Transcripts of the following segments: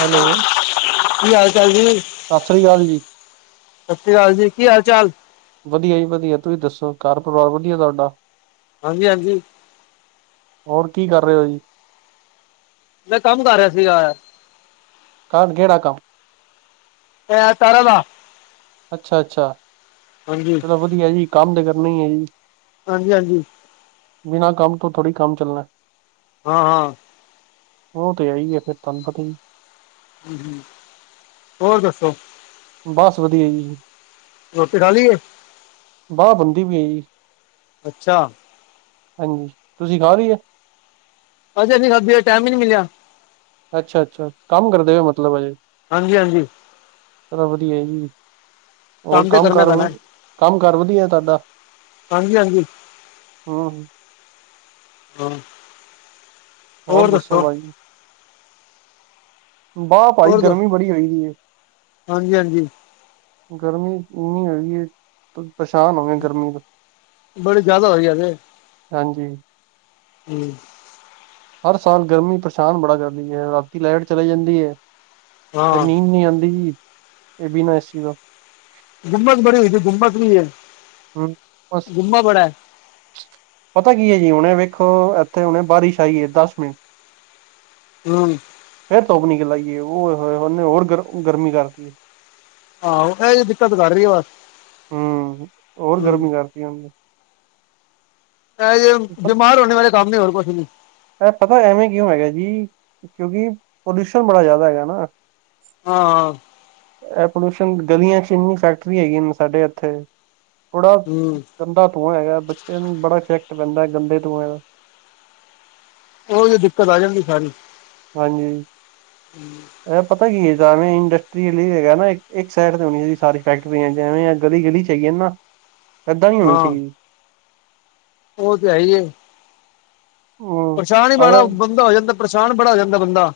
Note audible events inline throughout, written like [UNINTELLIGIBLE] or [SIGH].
Hello, ਕੀ ਹਾਲ-ਚਾਲ ਜੀ, ਸਤਿ ਸ੍ਰੀ ਅਕਾਲ ਜੀ ਸਸ ਰੀ ਕਾਲ ਜੀ ਕੀ ਹਾਲ-ਚਾਲ ਵਦੀਆ ਜੀ ਵਦੀਆ ਤੁਸੀਂ ਦੱਸੋ ਕਰ ਪਰਿਵਾਰ ਵਦੀਆ ਤੁਆਡਾ। ਹਾਂਜੀ-ਹਾਂਜੀ। ਹੋਰ ਕੀ ਕਰ ਰਏ ਓਂ ਜੀ। ਮੈਂ ਕੰਮ ਕਰ ਰਿਆ ਸੀਗਾ। ਕਰ ਕੇੜਾ ਕੰਮ ਐ ਤਾਰਾਂ ਦਾ। ਅੱਛਾ-ਅੱਛਾ, ਹਾਂਜੀ ਚਲੋ ਵਦੀਐ ਜੀ ਕੰਮ ਤੇ ਕਰਨਾ ਈ ਐ ਜੀ। ਹਾਂਜੀ-ਹਾਂਜੀ। ਬਿਨਾਂ ਕੰਮ ਤੋਂ ਥੋੜੀ ਕੰਮ ਚੱਲਨਾ। ਹਾਂ-ਹਾਂ। ਓ ਤੇ ਹੀ ਈ ਏ ਫੇਰ ਤਾਨੂੰ ਪਤਾ ਈ ਹੋਰ ਦੱਸੋ ਬਸ ਵਦੀਆ ਜੀ। ਰੋਟੀ ਖਾਲੀ ਏ। ਬਸ ਬਨਦੀ ਪਈ ਐ ਜੀ। ਅੱਛਾ ਹਾਂਜੀ, ਤੁਸੀਂ ਖਾਲੀ ਐ। ਹਜੇ ਨੀ ਖਾਦੀ ਐ ਟੈਮ ਈ ਨੀ ਮਿਲਿਆ। ਅੱਛਾ-ਅੱਛਾ, ਕੰਮ ਕਰਦੇ ਓਂ ਮਤਲਬ ਅਜੇ। ਹਾਂਜੀ-ਹਾਂਜੀ। ਚਲੋ ਵਦੀਐ ਜੀ। ਹੋਰ ਤੇ ਕੰਮ ਕਰਨਾ ਕਾਰ, ਪੈਣਾ ਕੰਮ ਕਾਰ ਵਦੀਐ ਤੁਆਡਾ। ਹਾਂਜੀ ਹਾਂਜੀ ਹੂੰ ਹੂੰ ਹੋਰ ਦੱਸੋ ਬਾਈ ਵਾ ਭਾਈ ਹੋਰ ਗਰਮੀ ਦੱਸੋ ਬੜੀ ਹੋਈਦੀ ਏ। ਹਾਂਜੀ ਹਾਂਜੀ ਗਰਮੀ ਇੰਨੀ ਹੋਈ ਏ ਪਰੇਸ਼ਾਨ ਹੋਗੇ ਗਰਮੀ ਤੋਂ, ਬੜੀ ਜ਼ਿਆਦਾ ਹੋਈ ਹਾਂਜੀ। ਹੂੰ ਹਰ ਸਾਲ ਗਰਮੀ ਪਰੇਸ਼ਾਨ ਬੜਾ ਕਰਦੀ ਐ ਰਾਤੀ ਲੈਟ ਚਲੇ ਜਾਂਦੀ ਐ। ਹਾਂ ਫੇਰ ਨੀਂਦ ਨੀ ਆਂਦੀ ਜੀ ਬਿਨਾਂ ਏਸੀ ਤੋਂ ਗੁੰਮਸ ਬੜੀ ਹੋਈ ਦੀ ਗੁੰਮਸ ਵੀ ਏ। ਹੂੰ, ਬਸ ਪਤਾ ਕੀ ਐ ਜੀ ਹੁਨੇ ਵੇਖੋ ਐਥੇ ਹੁਨੇ ਬਾਰਿਸ਼ ਆਈ ਐ ਦਸ ਮਿੰਟ [INAUDIBLE] ਹੂੰ ਫੇਰ ਧੁਪ ਨਿਕਲ ਆਈ ਏ ਓਏ ਹੋਏ ਓਨੇ ਹੋਰ ਗਰ ਗਰਮੀ ਕਰਤੀ। ਆਹੋ ਐਈ ਐ ਦਿੱਕਤ ਕਰ ਰਈ ਐ ਬਸ। ਹੂੰ, ਹੋਰ ਹੂੰ ਗਰਮੀ ਕਰਤੀ ਹੁਨ ਤੇ। ਐ ਜੇ ਬਿਮਾਰ ਹੋਨੇ ਵਾਲੇ ਕੰਮ ਨੇ ਹੋਰ ਕੁਛ ਨੀ। ਏਹ ਪਤਾ ਐਵੇਂ ਕਿਉਂ ਹੈਗਾ ਜੀ ਕਿਉਂਕਿ ਪੋਲਿਊਸ਼ਨ ਬੜਾ ਜ਼ਾਦਾ ਹੈਗਾ ਨਾ। ਹਾਂ। ਏਹ ਪੋਲਿਊਸ਼ਨ ਗਲੀਆਂ ਚ ਇੰਨੀ ਫੈਕਟਰੀ ਹੈਗੀਆਂ ਨੇ ਸਾਡੇ ਏਥੇ। ਥੋੜਾ ਹੂੰ ਗੰਦਾ ਧੂੰਆਂ ਹੈਗਾ, ਬੱਚੇ ਨੂੰ ਬੜਾ ਇਫ਼ੇਕਟ ਪੈਂਦਾ ਗੰਦੇ ਧੂਏ ਦਾ। ਉਹ ਤੇ ਦਿੱਕਤ ਆ ਜਾਂਦੀ ਸਾਰੀ। ਹਾਂਜੀ। ਐਹ ਪਤਾ ਕੀ ਏ ਜੈਵੇਂ ਇੰਡਸਟਰੀ ਏਲੀਏ ਹੈਗਾ ਨਾ, ਏ ਏਕ ਸਾਈਡ ਤੇ ਹੋਣੀ ਚਾਈਦੀ ਸਾਰੀ ਫੈਕਟਰੀਆਂ ਜੈਵੇਂ ਐਹ ਗਲੀ-ਗਲੀ ਚ ਹੈਗੀਆਂ ਨੇ ਨਾ, ਐਦਾਂ ਨਈ ਹੋਣੀ ਚਾਈਦੀ। ਓਹ ਤੇ ਹੈ ਈ ਏ। ਹਮ ਪਰੇਸ਼ਾਨ ਈ ਬੜਾ ਅਗਰ ਬੰਦਾ ਹੋ ਜਾਂਦਾ, ਪਰੇਸ਼ਾਨ ਬੜਾ ਹੋ ਜਾਂਦਾ ਬੰਦਾ।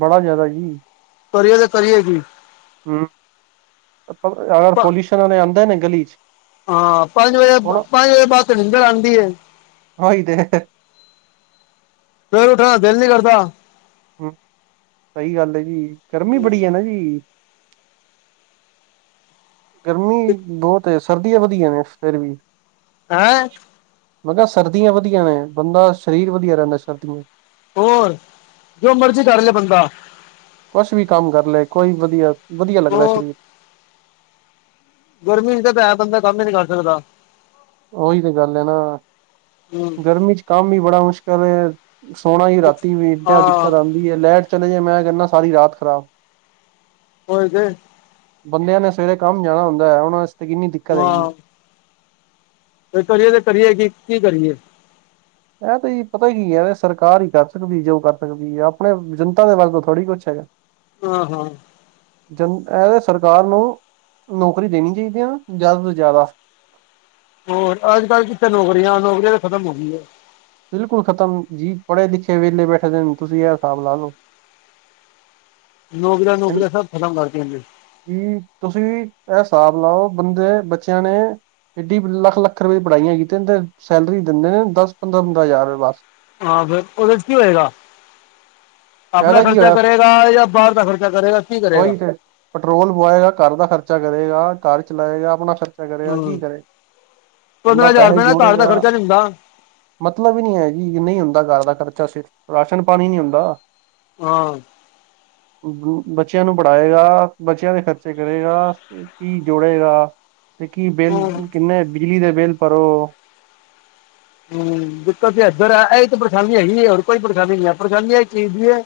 ਬੜਾ ਜਾਏਦਾ ਜੀ। ਕਰੀਏ ਤੇ ਕਰੀਏ ਕੀ? ਅਮ ਪ ਅਗਰ ਪਲਊਸ਼ਨ ਆਲੇ ਆਂਦੇ ਨੇ ਗਲੀ ਚ? ਹਾਂ ਪੰਜ ਵਜੇ, ਹੁਣ ਪੰਜ ਵਜੇ ਤੇ ਬਾਦ ਨਿੰਦਰ ਆਂਦੀ ਏ। ਓਈ ਤੇ ਸਵੇਰੇ ਉੱਠਣ ਦਾ ਦਿਲ ਨੀ ਕਰਦਾ। ਸਈ ਗੱਲ ਏ ਜੀ, ਗਰਮੀ ਬੜੀ ਏ ਨਾ ਜੀ। ਗਰਮੀ ਬੋਹਤ ਏ, ਸਰਦੀਆਂ ਵਧੀਆ ਨੇ ਫੇਰ ਵੀ। ਹੈਂ? ਮੈਂ ਕੇਆ ਸਰਦੀਆਂ ਵਧੀਆ ਨੇ, ਬੰਦਾ ਸ਼ਰੀਰ ਵਧੀਆ ਰੇਹੰਦਾ ਸਰਦੀਆਂ ਹੋਰ ਜੋ ਮਰਜੀ ਕਰ ਲੇ ਬੰਦਾ। ਕੁਛ ਵੀ ਕੰਮ ਕਰ ਲਏ, ਕੋਈ ਵਧੀਆ, ਵਧੀਆ ਲੱਗਦਾ ਏ ਉਹ ਸ਼ਰੀਰ। ਗਰਮੀ ਚ ਤੇ ਪੈ ਬੰਦਾ ਕੰਮ ਹੀ ਨੀ ਕਰ ਸਕਦਾ। ਓਹੀ ਤੇ ਗੱਲ ਏ ਨਾ, ਹੂੰ ਗਰਮੀ ਚ ਕੰਮ ਵੀ ਬੜਾ ਮੁਸ਼ਕਲ ਏ ਸੋਹਣਾ ਈ ਰਾਤੀ ਵੀ ਏਡਾ ਹਾਂ ਦਿੱਕਤ ਆਂਦੀ ਏ, ਲੈਟ ਚਲੇ ਜਾਏ ਮੈਂ ਕੇਹੰਨਾ ਸਾਰੀ ਰਾਤ ਖ਼ਰਾਬ। ਓਈ ਤੇ। ਬੰਦੇਆਂ ਨੇ ਸਵੇਰੇ ਕੰਮ ਜਾਣਾ ਹੁੰਦਾ ਏ, ਉਹਨਾਂ ਆਸਤੇ ਕਿੰਨੀ ਦਿੱਕਤ ਹੈਗੀ। ਫੇਰ ਕਰੀਏ ਤੇ ਕਰੀਏ ਕੀ, ਕੀ ਕਰੀਏ? ਏਹ ਤੇ ਜੀ ਪਤਾ ਏ ਕੀ ਹੈ ਏਹ ਸਰਕਾਰ ਈ ਕਰ ਸਕਦੀ ਜੋ ਕਰ ਸਕਦੀ ਹੈ। ਆਪਣੇ ਜਨਤਾ ਦੇ ਵੱਲ ਤੋਂ ਥੋੜ੍ਹੀ ਕੁਛ ਹੈਗਾ। ਹਾਂ-ਹਾਂ। ਜਨ ਏਹ ਦੇ ਸਰਕਾਰ ਨੂੰ ਨੌਕਰੀ ਦੇਣੀ ਚਾਈਦੀਆਂ ਜਾਦਾ ਤੋਂ ਜਾਦਾ। ਹੋਰ ਅੱਜ ਕੱਲ੍ਹ ਕਿਤੇ ਨੌਕਰੀਆਂ, ਨੌਕਰੀਆਂ ਤੇ ਖ਼ਤਮ ਹੋ ਗਈ ਏ। ਬਿਲਕੁਲ ਖਤਮ ਜੀ ਪੜ੍ਹੇ ਲਿਖੇ ਵੇਲੇ ਬੈਠੇ ਦੇ ਨੇ, ਤੁਸੀਂ ਏਹ ਹਿਸਾਬ ਲਾ ਲਓ। ਨੌਕਰੀਆਂ-ਨੌਕਰੀਆਂ ਸਭ ਖ਼ਤਮ ਕਰਦੀਆਂ ਜੇ। ਹਮ। ਤੁਸੀਂ ਵੀ ਏਹ ਸਾਬ ਲਾਓ ਬੰਦੇ ਬੱਚੇਆਂ ਨੇ ਏਡੀ ਲਾਖ-ਲਾਖ ਰੁਪਏ ਦੀ ਪੜ੍ਹਾਈਆਂ ਕੀਤੀਆਂ। ਤਿੰਨ-ਤਿੰਨ ਸੈਲਰੀ ਦਿੰਦੇ ਨੇ ਦਾਸ ਪੰਦਰਾਂ-ਪੰਦਰਾਂ ਹਜ਼ਾਰ ਰੁਪਏ ਬਾਸ। ਹਾਂ ਫੇਰ ਓਹਦੇ ਚ ਕੀ ਹੋਏਗਾ? ਆਪਣਾ ਫਾਇਦਾ ਕੀ ਖਰਚਾ ਕਰੇ ਦਾ ਯਾ ਬਾਹਰ ਦਾ ਖਰਚਾ ਕਰੇਗਾ। ਕੀ ਕਰੇਗਾ ਓਈ ਤੇ ਪੈਟਰੋਲ ਪਵਾਏਗਾ, ਕਾਰ ਦਾ ਖਰਚਾ ਕਰੇਗਾ, ਕਾਰ ਚਲਾਏਗਾ, ਅਪਣਾ ਖਰਚ [UNINTELLIGIBLE] ਯਾਰ ਕੀ ਹੂੰ ਕਰੇ? ਬੰਦਾ ਪੰਦਰਾਂ ਹਜ਼ਾਰ ਪੈਹੇ ਰੁਪਏ ਨਾਲ ਘਰ ਦਾ ਜੋੜੇਗਾ ਖਰਚਾ ਨੀ ਹੁੰਦਾ ਮਤਲਬ ਈ ਨੀ ਹੈ ਜੀ ਨਹੀਂ ਹੁੰਦਾ ਕਾਰ ਦਾ ਖਰਚਾ [UNINTELLIGIBLE] ਰਾਸ਼ਨ ਪਾਣੀ ਨੀ ਹੁੰਦਾ। ਹਾਂ। ਬੱਚੇਆਂ ਨੂੰ ਪੜ੍ਹਾਏਗਾ, ਬੱਚੇਆਂ ਦੇ ਖਰਚੇ ਕਰੇਗਾ, ਕੀ ਜੋੜੇਗਾ? ਤੇ ਕੀ ਬਿੱਲ, ਹੂੰ ਕਿੰਨੇ ਬਿਜਲੀ ਦੇ ਬਿੱਲ ਭਰੋ। ਹੂੰ, ਦਿੱਕਤ ਤੇ ਐਧਰ ਐ, ਐਹੀ ਤੇ ਪਰੇਸ਼ਾਨੀ ਹੈਗੀ ਐ, ਹੋਰ ਕੋਈ ਪਰੇਸ਼ਾਨੀ ਨਹੀਂ ਆ, ਪਰੇਸ਼ਾਨੀ ਇਸ ਚੀਜ਼ ਦੀ ਐ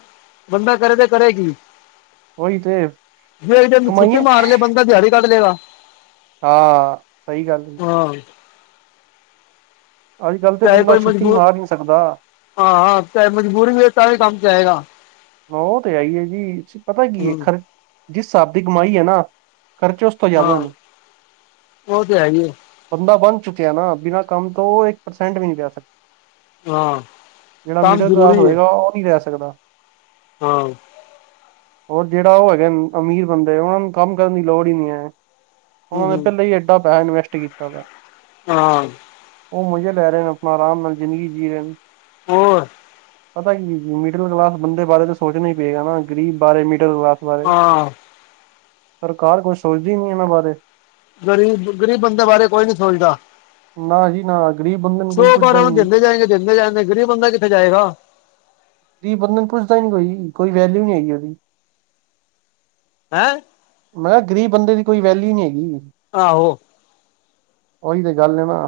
ਬੰਦਾ ਕਰੇ ਤੇ ਕਰੇ ਕੀ, ਉਹੀ ਤੇ ਫੇਰ ਇਹਦੇ ਚ ਛੁੱਟੀ ਕਮਾਈਆਂ ਮਾਰ ਲਏ ਬੰਦਾ ਦਿਹਾੜੀ ਕੱਢ ਲੇਗਾ। ਹਾਂ, ਸਹੀ ਗੱਲ। ਹਾਂ। ਅੱਜ-ਕੱਲ ਤੇ ਚਾਹੇ ਬੰਦਾ ਕੋਈ ਛੁੱਟੀ ਮਜਬੂਰ ਮਾਰ ਨੀ ਸਕਦਾ। ਹਾਂ, ਹਾਂ ਤੇ ਮਜਬੂਰੀ ਵਿੱਚ ਤਾਂ ਵੀ ਕੰਮ ਚ ਜਾਏਗਾ। ਉਹ ਤੇ ਹੈ ਈ ਐ ਜੀ, ਪਤਾ ਕੀ ਏ ਹੂੰ ਖ਼ਰਚ ਜਿਸ ਹਿਸਾਬ ਦੀ ਕਮਾਈ ਏ ਨਾ ਖ਼ਰਚ ਹਾਂ, ਓ ਤੇ ਹੈ ਈ ਏ। ਬੰਦਾ ਬੰਨ ਚੁੱਕਿਆ ਨਾ ਬਿਨਾਂ ਕੰਮ ਤੋਂ, ਉਹ ਇੱਕ ਪਰਸੈਂਟ ਵੀ ਨਹੀਂ ਲਿਆ ਸਕਦਾ। ਹਾਂ ਜਿਹੜਾ ਕੰਮ ਮਿਡਲ ਕਲਾਸ ਜ਼ਰੂਰੀ ਹੈ ਹੋਏਗਾ, ਉਹ ਨਹੀਂ ਰਹਿ ਸਕਦਾ। ਹਾਂ। ਔਰ ਜਿਹੜਾ ਉਹ ਹੈਗਾ ਅਮੀਰ ਬੰਦੇ, ਉਹਨਾਂ ਨੂੰ ਕੰਮ ਕਰਨ ਦੀ ਲੋੜ ਹੀ ਨਹੀਂ ਐ। ਹੂੰ ਹੂੰ ਉਹਨਾਂ ਲਈ ਏਡਾ ਬੈਨ ਇਨਵੈਸਟ ਕੀਤਾ ਵਾ। ਹਾਂ। ਉਹ ਮਜ਼ੇ ਲੈ ਰਹੇ, ਆਪਣਾ ਆਰਾਮ ਨਾਲ ਜ਼ਿੰਦਗੀ ਜੀਅ ਰਹੇ ਨੇ। ਹੋਰ। ਪਤਾ ਕੀ ਮਿਡਲ ਕਲਾਸ ਬੰਦੇ ਬਾਰੇ ਤਾਂ ਸੋਚਣਾ ਹੀ ਪਏਗਾ ਨਾ, ਗਰੀਬ ਬਾਰੇ ਮਿਡਲ ਕਲਾਸ ਬਾਰੇ। ਹਾਂ ਸਰਕਾਰ ਕੁਛ ਸੋਚਦੀ ਨੀ ਇਹਨਾਂ ਬਾਰੇ। ਗਰੀਬ, ਗਰੀਬ ਬੰਦੇ ਬਾਰੇ ਕੋਈ ਨੀ ਸੋਚਦਾ। ਨਾ ਜੀ ਨਾ, ਗਰੀਬ ਬੰਦੇ ਨੂੰ ਸੋ ਕੋਈ ਬਾਰ ਪੁੱਛਦਾ ਹੀ ਉਹਨੂੰ ਨਹੀਂ ਦਿੰਦੇ ਜਾਏਗੇ ਦਿੰਦੇ ਜਾਏਗੇ, ਗ਼ਰੀਬ ਬੰਦਾ ਕਿੱਥੇ ਜਾਏਗਾ। ਗ਼ਰੀਬ ਬੰਦੇ ਨੂੰ ਪੁੱਛਦਾ ਹੀ ਨਹੀਂ ਕੋਈ ਵੀ, ਕੋਈ ਵੈਲਿਊ ਨੀ ਹੈਗੀ ਉਹਦੀ। ਹੈਂ ਮੈਂ ਕਿਆ ਗਰੀਬ ਬੰਦੇ ਦੀ ਕੋਈ ਵੈਲਿਊ ਨਹੀਂ ਹੈਗੀ। ਆਹੋ। ਉਹੀ ਤੇ ਗੱਲ ਐ ਨਾ।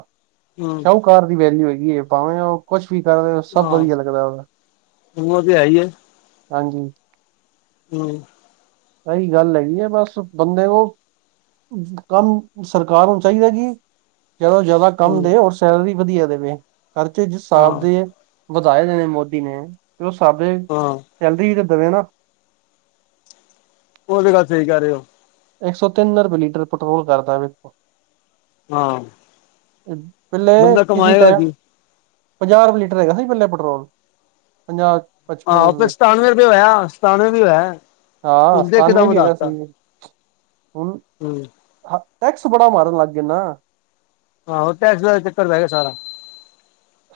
ਹੂੰ। ਘਰ ਦੀ ਵੈਲਿਊ ਹੈਗੀ ਐ, ਭਾਵੇਂ ਉਹ ਕੁਛ ਵੀ ਕਰ ਰਹੇ ਹੋ ਸਭ ਹਾਂ ਵਧੀਆ ਲੱਗਦਾ ਉਹਨੂੰ, ਹਮ ਉਹ ਤੇ ਹੈ ਹੀ ਹਾਂਜੀ। ਹੂੰ। ਸਹੀ ਗੱਲ ਹੈਗੀ ਐ ਬਸ, ਬੰਦੇ ਨੂੰ ਕੰਮ ਸਰਕਾਰ ਨੂੰ ਚਾਹੀਦਾ ਕਿ ਜਦੋਂ ਜ਼ਿਆਦਾ ਕੰਮ ਹਮ ਦੇ, ਔਰ ਸੈਲਰੀ ਵਧੀਆ ਦੇਵੇ, ਖ਼ਰਚੇ ਜਿਸ ਹਾਂ ਹਿਸਾਬ ਦੇ ਵਧਾਏ ਹੋਏ ਮੋਦੀ ਨੇ। ਤੇ ਉਹ ਸਾਡੇ ਹਾਂ ਸੈਲਰੀ ਵੀ ਤੇ ਦੇਵੇ ਨਾ। ਉਹ ਤੇ ਗੱਲ ਸਹੀ ਕਹਿ ਰਹੇ ਹੋ। ਇੱਕ ਸੌ ਤਿੰਨ ਰੁਪਏ ਲੀਟਰ ਪੈਟਰੋਲ ਕਰਤਾ ਵੇਖੋ। ਹਾਂ ਪਹਲੇ ਬੰਦਾ ਕਿਸੀ ਕਮਾਏਗਾ ਟੈਮ ਕੀ ਪੰਜਾਹ ਰੁਪਏ ਲੀਟਰ ਹੈਗਾ ਸੀ ਪਹਿਲੇ ਪੈਟਰੋਲ ਪੰਜਾਹ। ਪਚਪਨ ਆਹੋ ਫਿਰ ਰੁਪਏ ਸਤਾਨਵੇਂ ਰੁਪਏ ਹੋਇਆ, ਸਤਾਨਵੇਂ ਵੀ ਹੋਇਆ, ਹਾਂ ਹੁਣ ਤੇ ਇਕਦਮ ਸਤਾਨਵੇਂ ਵੀ ਵਧਾ ਹੈਗਾ ਸੀ ਤਾ। ਹੁਣ ਹਾਂਜੀ। ਹਾਂ ਟੈਕਸ ਬੜਾ ਮਾਰਨ ਲੱਗ ਗਏ ਨਾ। ਆਹੋ ਟੈਕਸ ਦਾ ਚੱਕਰ ਰਹਿ ਗਿਆ ਸਾਰਾ।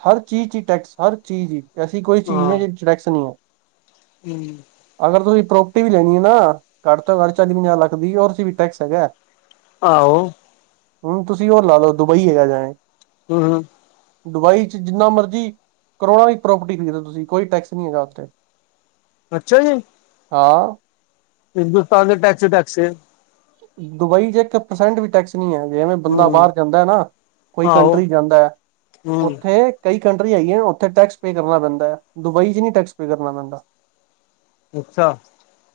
ਹਰ ਚੀਜ਼ ਚ ਹੀ ਟੈਕਸ ਹਰ ਚੀਜ਼ ਹੀ ਐਸੀ ਕੋਈ ਚੀਜ਼ ਨੀ ਐ ਹਾਂ ਜਿਹਦੇ 'ਚ ਟੈਕਸ ਨੀ ਐ। [UNINTELLIGIBLE] ਅਗਰ ਤੁਸੀਂ ਪ੍ਰੋਪਰਟੀ ਵੀ ਲੈਣੀ ਐ‌ ਨਾ ਘੱਟ ਤੋਂ ਘੱਟ ਚਾਲੀ ਪੰਜਾਹ ਲੱਖ ਦੀ ਵੀ ਉਹਦੇ ਚ ਵੀ ਟੈਕਸ ਹੈਗਾ। ਆਹੋ। ਹੁਣ ਤੁਸੀਂ ਉਹ ਲਾ ਲਓ, ਦੁਬਈ ਹੈਗਾ ਜਾਏ ਹੂੰ। ਦੁਬਈ ਚ ਜਿੰਨਾ ਮਰਜ਼ੀ, ਕਰੋੜਾਂ ਦੀ ਪ੍ਰੋਪਰਟੀ ਖਰੀਦੇ ਲੋ ਤੁਸੀਂ ਕੋਈ ਟੈਕਸ ਨੀਂ ਹੈਗਾ ਉੱਥੇ ਅੱਛਾ ਜੀ। ਹਾਂ। ਹਿੰਦੁਸਤਾਨ ਚ ਟੈਕਸੀ ਹੀ ਟੈਕਸ ਏਂ। ਦੁਬਈ ਚ ਇੱਕ ਪਰਸੈਂਟ ਵੀ ਟੈਕਸ ਨੀ ਹੈਗੇ, ਜਿਵੇਂ ਬੰਦਾ ਹਮ ਬਾਹਰ ਜਾਂਦਾ ਨਾ ਕੋਈ ਆਹੋ ਕੰਟਰੀ ਜਾਂਦਾ ਐ ਹਮ ਉੱਥੇ ਕਈ ਕੰਟਰੀਆਂ ਹੈਗੀਆ, ਉੱਥੇ ਟੈਕਸ ਪੇਅ ਕਰਨਾ ਪੈਂਦਾ ਐ ਦੁਬਈ ਚ ਨੀ ਟੈਕਸ ਪੇਅ ਕਰਨਾ ਪੈਂਦਾਂ। ਅੱਛਾ।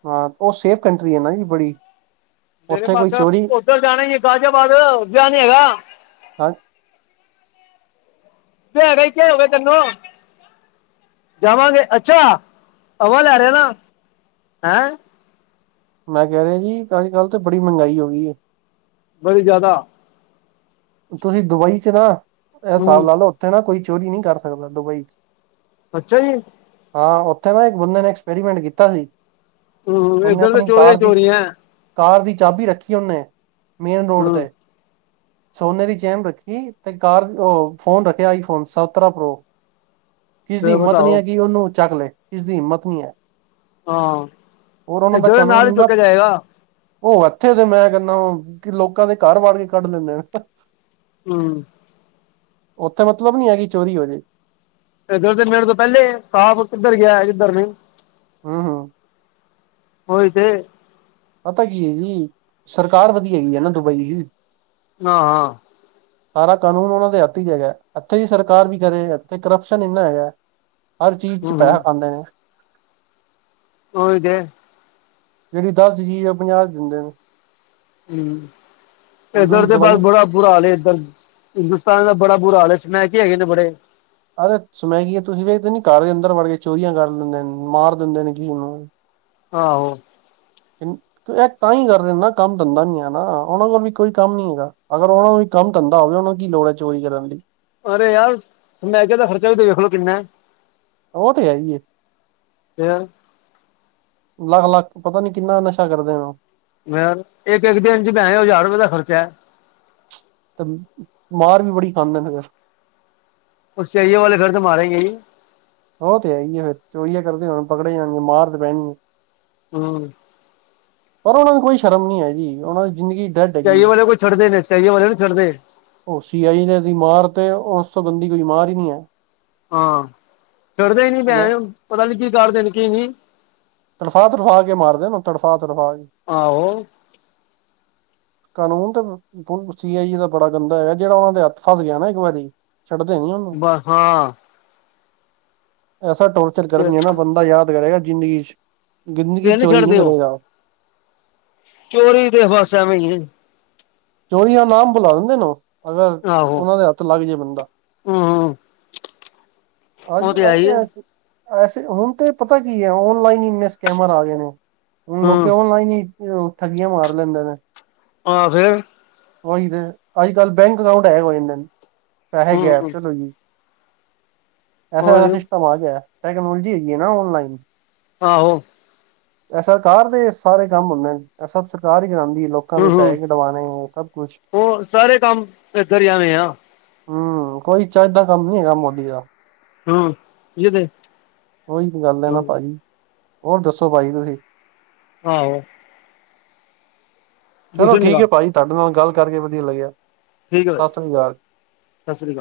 ਹਾਂ, ਉਹ ਸੇਫ ਕੰਟਰੀ ਆ ਨਾ ਜੀ ਬੜੀ ਡੇਰੇ ਉੱਥੇ ਮਾਸ ਕੋਈ ਚੋਰੀ ਉੱਧਰ ਜਾਣਾ ਈ ਆ ਗਾਜੀਆਬਾਦ ਵਿਆਹ ਨੀ ਹੈਗਾ। ਹਾਂ [UNINTELLIGIBLE] ਜਾਵਾਂਗੇ, ਅੱਛਾ ਹਵਾਂ ਲੈ ਰਿਆ ਨਾ ਹੈਂ ਮੈਂ ਕਹਿ ਰਿਹਾ ਜੀ, ਅੱਜ ਕੱਲ ਤਾਂ ਬੜੀ ਮਹਿੰਗਈ ਹੋਗੀ ਏਂ। ਬੜੀ ਜ਼ਿਆਦਾ। ਤੁਸੀਂ ਦੁਬਈ ਚ ਨਾ ਇਹ ਹੂੰ ਹਿਸਾਬ ਲਾ ਲਓ, ਉੱਥੇ ਨਾ ਕੋਈ ਚੋਰੀ ਨੀਂ ਕਰ ਸਕਦਾਂ ਦੁਬਈ ਚ ਅੱਛਾ ਜੀ। ਹਾਂ, ਉੱਥੇ ਨਾ ਇੱਕ ਬੰਦੇ ਨੇ ਐਕਸਪੈਰੀਮੈਂਟ ਕੀਤਾਂ ਸੀ। ਹੂੰ ਉਹਨੇ ਇੱਧਰ ਤਾਂ ਆਪਣੀਂ ਚੋਰੀਆਂ ਹੀ ਕਾਰ ਦੀ ਚੋਰੀਆਂ ਹੈ ਕਾਰ ਦੀ ਚਾਬੀ ਰੱਖੀ ਉਹਨੇ ਮੇਨ ਰੋਡ ਹੂੰ ਤੇ ਸੋਨੇ ਦੀ ਚੇਨ ਰੱਖੀ ਤੇ ਕਾਰ ਔ ਫ਼ੋਨ ਰੱਖਿਆਂ ਆਈਂ ਫ਼ੋਨ ਸਤਰਾ ਪ੍ਰੋ ਕਿਸ ਦੀ ਫਿਰ ਹਿੰਮਤ ਨੀਂ ਬਤਾਓ ਐ ਕਿ ਉਹਨੂੰ ਚੱਕ ਲੇ, ਕਿਸ ਦੀ ਹਿੰਮਤ ਨੀਂ ਐ ਹਾਂ, ਦਾ ਏਦਾ ਨਾਲ ਹੀ ਕਾਨੂੰਨ ਨਾ ਤੁਰ ਕੇ ਜਾਏਗਾ। ਉਹ ਇੱਥੇ ਤੇ ਮੈਂ ਕਹਿੰਨਾਂ ਕਿ ਲੋਕਾਂ ਦੇ ਘਰ ਵੱੜ ਕੇ ਕੱਢ ਲੇਦੇ ਨੇਂ ਹੂੰ। ਉੱਥੇ ਮਤਲਬ ਨੀ ਹੈਗੀ ਚੋਰੀ ਹੋਜ਼ੇ ਏਧਰ ਤੇ ਮਿੰਟ ਤੋਂ ਪਹਿਲੇ ਹੀ ਸਾਬ ਕਿੱਧਰ ਗਿਆ ਕਿੱਧਰ ਨਈ ਹਾਂ- ਹਾਂ। ਓਹੀ ਤੇ। ਪਤਾ ਕੀ ਏ ਜੀ, ਸਰਕਾਰ ਵਧੀਆਂ ਹੈਗੀ ਐਂ ਹੈ ਨਾ ਦੁਬਈ ਦੀ ਹਾਂ। ਸਾਰਾਂ ਕਾਨੂੰਨ ਉਹਨਾਂ ਦੇ ਹੱਥ ਵਿਚ ਹੈਗਾ, ਇੱਥੇ ਦੀ ਸਰਕਾਰ ਕੀ ਕਰੇ ਇੱਥੇ ਕਰਪਸ਼ਨ ਏਨਾ ਹੈਗਾ। ਹਰ ਚੀਜ਼ ਚ ਹੂੰ ਪੈਹਾ ਹੂੰ ਖਾਂਦੇ ਨੇਂ ੳਹੀ‌ ਤੇ। ਜਿਹੜੀ ਦਸ ਦੀ ਚੀਜ਼ ਆ, ਉਹ ਪੰਜਾਹ ਦੀ ਦਿੰਦੇਂ ਨੇਂ ਹੂੰ, ਹੁਣ ਏਧਰ ਤੁਸੀਂ ਦੇ ਬਸ ਦਵਾਈ ਬੁੜਾ ਬੁਰਾ ਹਾਲ ਏ ਏਧਰ, ਹਿੰਦੁਸਤਾਨ ਦਾ ਬੜਾ ਬੁਰਾ ਹਾਲ ਏ ਸਮੈਕਿਏ ਹੈਗੇ ਨੇ ਬੜੇ ਅਰੇ ਸਮੈਕੀਏ ਤੁਸੀਂ ਵੇਖਦੇ ਨੀ ਘਰ ਦੇ ਅੰਦਰ ਵੜ ਕੇ ਚੋਰੀਆਂ ਕਰ ਲੇਦੇ ਨੇ ਮਾਰ ਦਿੰਦੇਂ ਨੇ ਕੀਹਨੂੰ ਆਹੋ। ਇਹ ਤਾਂ ਹੀ ਕਰ ਰਹੇ ਨਾ ਕੰਮ ਧੰਦਾ ਨੀ ਹੈ ਨਾ ਉਹਨਾਂ ਕੋਲ ਵੀ ਕੋਈ ਕੰਮ ਨੀ ਹੈਗਾ। ਅਗਰ ਉਹਨਾ ਨੂੰ ਵੀ ਕੰਮ ਧੰਦਾ ਹੋਵੇ ਉਹਨਾਂ ਨੂੰ ਕੀ ਲੋੜ ਐ ਚੋਰੀ ਕਰਨ ਲਈ। ਅਰੇ ਯਾਰ ਮੈ ਕਿਹਾ ਦਾ ਖਰਚਾ ਵੀ ਵਖਲੋ ਕਿੰਨਾ ਐ। ਉਹ ਤੇ ਹੈ ਹੀ ਏ। ਯਾਰ ਲੱਖ- ਲੱਖ ਪਤਾ ਨੀ ਕਿੰਨਾ ਨਸ਼ਾ ਕਰਦੇ ਨੇ ਉ। ਯਾਰ ਇੱਕ- ਇੱਕ ਦਿਨ ਚ ਭੈਣਚੌ ਹਜ਼ਾਰ ਰੁਪਏ ਦਾ ਖਰਚਾ ਐ। ਤੇ ਮਾਰ ਵੀ ਬੜੀ ਖਾਂਦੇ ਨੇ ਫੇਰ। ਉ ਸਈਉ ਵਾਲੇ ਫੇਰ ਤੇ ਮਾਰੇ ਗੇ ਈ। ਉਹ ਤੇ ਹੈ ਹੀ ਐ ਫੇਰ, ਚੋਰੀਆਂ ਕਰਦੇ ਹੋਣ ਪਕੜੇ ਜਾਣਗੇ ਮਾਰ ਤੇ ਪੈਣੀ। ਹੂੰ। ਪਰ ਉਹਨਾਂ ਨੂੰ ਕੋਈ ਸ਼ਰਮ ਨੀ ਹੈਗੀ ਉਹਨਾਂ ਦੀ ਜ਼ਿੰਦਗੀ, ਡੈਡ ਚਾਹੀਏ ਹੈਗੀ ਹੈ। ਵਾਲੇ ਕੋ ਛੱਡਦੇ ਨੇ ਚਾਹੀਏ ਵਾਲੇ ਨੀ ਛੱਡਦੇ। ਉ ਸੀਆਈ ਨੇ ਦੀ ਮਾਰ ਤੇ ਉਸ ਤੋਂ ਗੰਦੀ ਕੋਈ ਮਾਰ ਈ ਨੀ ਐ। ਹਾਂ ਛੱਡਦੇ ਹੀ ਨੀ ਹੈ ਭੈਣਚੋ ਪਤਾ ਨੀ ਕੀ ਕਰਦੇ ਨੇ ਕੀ ਨੀ। ਤੜਫਾ- ਤੜਫਾ ਕੇ ਮਾਰਦੇ ਨੇ ਤੜਫਾ- ਤੜਫਾ ਕੇ। ਆਹ ਹੋ। ਕਾਨੂੰਨ ਤੇ ਸੀ ਆਈ ਈ ਦਾ ਬੜਾ ਗੰਦਾ ਹੈਗਾ, ਜਿਹੜਾ ਉਹਨਾਂ ਦੇ ਹੱਥ ਫਸ ਗਿਆ ਨਾ ਇੱਕ ਵਾਰੀ। ਛੱਡਦੇ ਨੀ ਉਹਨੂੰ, ਬ ਹਾਂ ਐਸਾ ਟੋਰ- ਚਰ ਕਰਨਗੇ ਨਾ ਬੰਦਾ ਯਾਦ ਕਰੇਗਾ ਜ਼ਿੰਦਗੀ ਚ ਜਿੰਦਗੀ ਫਿਰ ਚੋਰੀ ਨੀ ਛੱਡਦੇ ਉਹ ਕਰੇਗਾ। ਚੋਰੀ ਦੇ ਬਸ ਐਵੇਂ ਈ ਐ। ਚੋਰੀਆਂ ਨਾਮ ਬੁਲਾ ਦਿੰਦੇ ਨੇ‌ ੳ। ਅਗਰ ਆਹੋ ਉਹਨਾਂ ਦੇ ਹੱਥ ਲੱਗ ਜੇ ਬੰਦਾ। ਹੂੰ ਹੂੰ ਹਜ ਉਹ ਤੇ ਹੈ ਆਰ ਹੀ ਹੈ ਐ ਸ ਐਸੇ ਹੁਣ ਤੇ ਪਤਾ ਕੀ ਐ ਓਨਲਾਈਨ ਹੀ ਇੰਨੇ ਸਕੈਮਰ ਆ ਗਏ ਨੇ ਹੁਣ ਲੋਕੀ ਹੂੰ ਓਨਲਾਈਨ ਈ। ਉਹ ਠੱਗੀਆਂ ਮਾਰ ਲੈਂਦੇ ਨੇ। ਹਾਂ ਫੇਰ। ਓਹੀ ਤੇ ਅੱਜ ਕੱਲ ਬੈਂਕ ਅਕਾਊਂਟ ਹੈ ਕੋਈ ਨਹੀਂ ਪੈਸੇ ਹੂੰ ਗੈਬ ਚਲੋ ਜੀ। ਐਸਾ- ਐਸਾ ਉਹੀ ਸਿਸਟਮ ਆ ਗਿਆ ਟੈਕਨੋਲੋਜੀ ਹੈਗੀ ਨਾ ਔਨਲਾਈਨ। ਆਹੋ। ਸਰਕਾਰ ਦੇ ਸਾਰੇ ਕੰਮ ਹੁੰਦੇ ਨੇ ਸਭ ਸਰਕਾਰ ਹੀ ਕਰਾਂਦੀ ਐ, ਲੋਕ- ਲੋਕਾਂ ਦੇ ਹੂੰ ਹੂੰ ਪੈਸੇ ਕਢਵਾਨੇ ਸਭ ਕੁਛ, ਉਹ ਸਾਰੇ ਕੰਮ ਇੱਧਰ ਹੀ ਐਵੇਂ ਆ ਹੂੰ ਕੋਈ ਚਜ ਦਾ ਕੰਮ ਨੀ ਹੈਗਾ ਮੋਦੀ ਦਾ। ਹੂੰ ਯੇ ਦੇ। ਓਹੀ ਤੇ ਗੱਲ ਹੈ ਨਾ ਭਾਜੀ, ਹੋਰ ਦੱਸੋ ਭਾਜੀ ਤੁਸੀਂ? ਆ ਐ ਚਲੋ ਦੂਸਰੇ ਠੀਕ ਲਗਾ ਹੈ ਭਾਜੀ ਤੁਹਾਡੇ ਨਾਲ ਗੱਲ ਕਰਕੇ ਵਧੀਆ ਲੱਗਿਆ। ਠੀਕ ਆ ਭਾ ਜੀ ਸਤਿ ਸ੍ਰੀ ਅਕਾਲ ਸਤਿ ਸ੍ਰੀ ਅਕਾਲ।